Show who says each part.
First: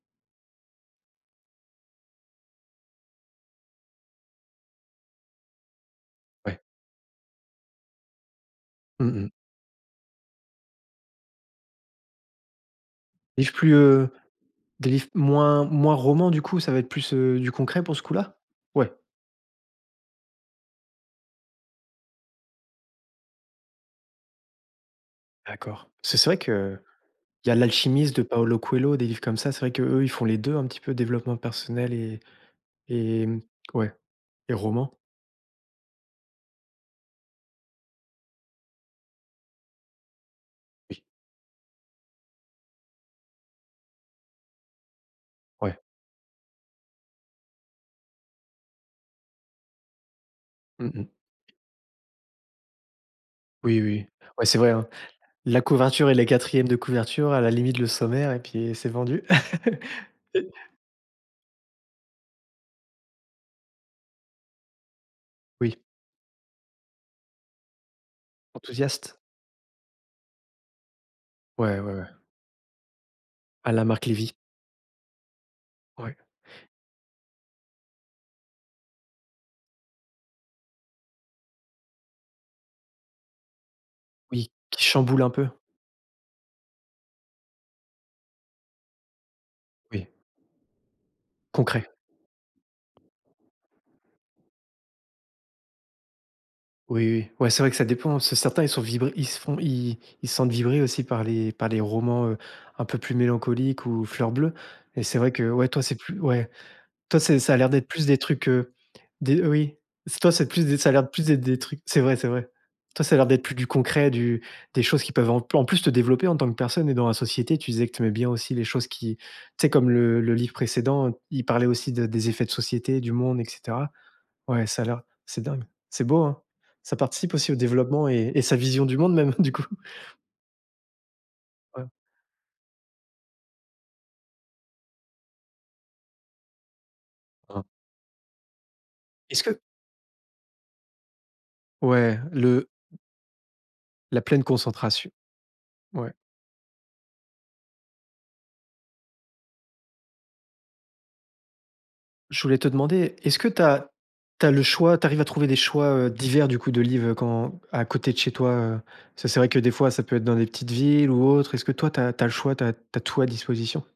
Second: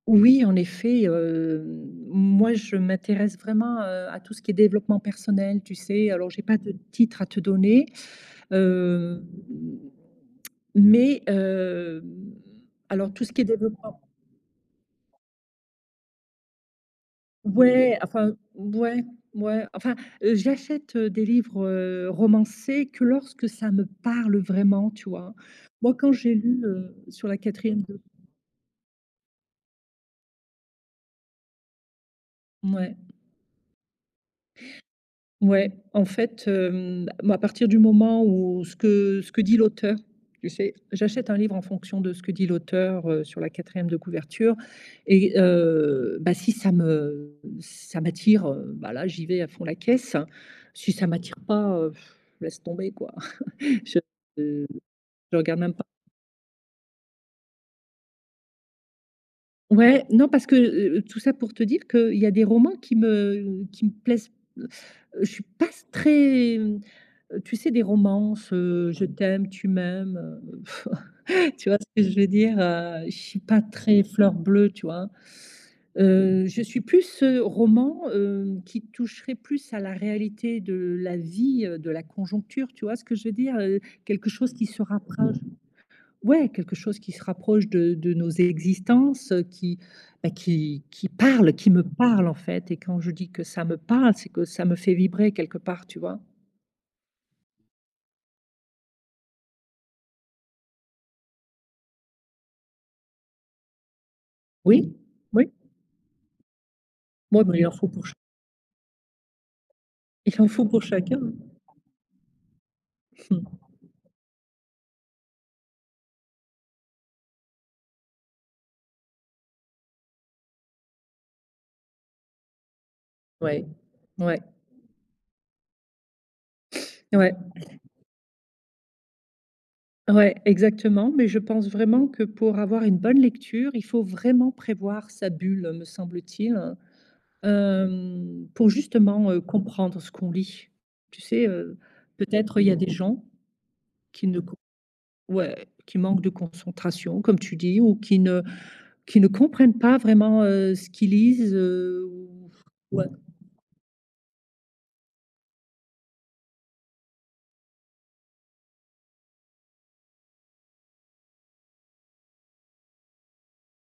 Speaker 1: Oui, en effet, hem, moi, je m'intéresse vraiment, heu, à tout ce qui est développement personnel, tu sais? Alors, j'ai pas
Speaker 2: Ouais.
Speaker 1: de titre à te donner,
Speaker 2: Mmh
Speaker 1: hem,
Speaker 2: mh.
Speaker 1: mais hem, alors tout ce qui est
Speaker 2: Livre plus,
Speaker 1: développement
Speaker 2: heu, des livres moins moins roman, du coup, ça va être plus, heu, du concret pour
Speaker 1: Ouais,
Speaker 2: ce
Speaker 1: enfin,
Speaker 2: coup-là? Ouais.
Speaker 1: ouais, ouais, enfin, heu, j'achète, heu, des livres, heu, romancés que lorsque ça me parle vraiment, tu vois?
Speaker 2: D'accord.
Speaker 1: Moi, quand
Speaker 2: C'est c'est
Speaker 1: j'ai
Speaker 2: vrai
Speaker 1: lu,
Speaker 2: qu'il
Speaker 1: heu, sur la
Speaker 2: y a
Speaker 1: quatrième de
Speaker 2: l'Alchimiste de Paulo Coelho, des livres comme ça. C'est vrai qu'eux, ils font les 2, un petit peu développement personnel et
Speaker 1: Mouais.
Speaker 2: et ouais et roman.
Speaker 1: Ouais, en fait, hem, moi à partir du moment où ce que ce que dit l'auteur, tu sais?
Speaker 2: Oui.
Speaker 1: J'achète un livre en fonction de ce que dit l'auteur, heu, sur la quatrième de couverture et
Speaker 2: Ouais.
Speaker 1: heu, ben, si ça me ça m'attire, heu, ben, là, j'y vais à fond la caisse. Si
Speaker 2: Mmh
Speaker 1: ça
Speaker 2: mh.
Speaker 1: m'attire pas, heu,, laisse tomber, quoi.
Speaker 2: Oui,
Speaker 1: Je,
Speaker 2: oui, ouais, c'est
Speaker 1: heu,
Speaker 2: vrai, hein.
Speaker 1: je regarde
Speaker 2: La
Speaker 1: même pas.
Speaker 2: couverture et les quatrièmes de couverture, à la limite, le sommaire et puis c'est vendu
Speaker 1: Ouais, non, parce
Speaker 2: et
Speaker 1: que, heu heu, tout ça pour te dire qu'il y a des romans qui me qui me plaisent je suis pas
Speaker 2: Oui.
Speaker 1: s très tu sais? Des romances, heu, je
Speaker 2: Enthousiaste.
Speaker 1: t'aime, tu m'aimes, heu, tu vois,
Speaker 2: Ouais,
Speaker 1: ce
Speaker 2: ouais, ouais.
Speaker 1: que je veux dire? Heu, je suis pas
Speaker 2: À la
Speaker 1: très
Speaker 2: Marc Levy.
Speaker 1: fleur bleue, tu vois?
Speaker 2: Ouais.
Speaker 1: Heu, je suis plus, heu, roman, heu, qui toucherait plus à la réalité de la vie, heu, de la conjoncture, tu vois, ce que je veux dire? Heu, quelque
Speaker 2: Oui,
Speaker 1: chose qui se
Speaker 2: qui chamboule un
Speaker 1: rapproche
Speaker 2: peu?
Speaker 1: ouais, quelque chose qui se rapproche de de nos existences, heu, qui,
Speaker 2: Oui.
Speaker 1: ben, qui qui parle, qui me
Speaker 2: Concret.
Speaker 1: parle, en fait et quand je dis que ça me parle, c'est que ça me fait vibrer quelque part, tu vois?
Speaker 2: Oui, oui, ouais c'est vrai que ça dépend, c'est certain, ils sont vibre ils se font ils ils se sentent vibrer aussi par les par les romans, heu, un peu plus mélancoliques ou fleurs bleues
Speaker 1: Oui,
Speaker 2: et c'est vrai que,
Speaker 1: oui.
Speaker 2: ouais, toi, c'est plus ouais, toi, c'est
Speaker 1: Bon,
Speaker 2: ça
Speaker 1: ben,
Speaker 2: a
Speaker 1: il
Speaker 2: l'air
Speaker 1: en faut
Speaker 2: d'être plus
Speaker 1: pour cha
Speaker 2: des trucs, heu, des oui, toi
Speaker 1: il
Speaker 2: c'est
Speaker 1: en
Speaker 2: plus
Speaker 1: faut
Speaker 2: des
Speaker 1: pour
Speaker 2: ça a l'air de
Speaker 1: chacun,
Speaker 2: plus d'être des
Speaker 1: hein.
Speaker 2: trucs c'est vrai c'est vrai. Toi, ça a l'air d'être plus du concret, du des choses qui peuvent en en plus te développer en tant que personne et dans la société tu disais que tu aimais bien aussi les choses qui, tu sais? Comme le le livre précédent, il parlait aussi de des effets de société, du monde et
Speaker 1: Ouais,
Speaker 2: cetera.
Speaker 1: ouais.
Speaker 2: Ouais, ça a l'air c'est dingue, c'est beau, hein. Ça
Speaker 1: Ouais.
Speaker 2: participe aussi au développement et et sa vision du monde même, du coup.
Speaker 1: Ouais, exactement, mais je pense
Speaker 2: Ouais.
Speaker 1: vraiment que pour avoir une bonne lecture, il faut vraiment prévoir sa bulle me semble-t-il,
Speaker 2: Ah.
Speaker 1: hem, pour justement, heu,
Speaker 2: Est-ce que
Speaker 1: comprendre ce qu'on lit. Tu sais? Heu,
Speaker 2: Ouais,
Speaker 1: peut-être il
Speaker 2: le
Speaker 1: y a des gens
Speaker 2: La
Speaker 1: qui ne
Speaker 2: pleine
Speaker 1: c
Speaker 2: concentration.
Speaker 1: ouais, «qui
Speaker 2: Ouais.
Speaker 1: manquent de concentration» comme tu dis ou qui ne qui ne comprennent pas vraiment, heu, ce qu'ils lisent, heu,
Speaker 2: Je voulais te
Speaker 1: ouais.
Speaker 2: demander, est-ce que tu as tu as le choix, tu arrives à trouver des choix, heu, divers, du coup, de livres quand à côté de chez toi, heu? Parce que c'est vrai que des fois, ça peut être dans des petites villes ou autres, est-ce que toi, tu as tu as le choix, tu as tu as tout à disposition?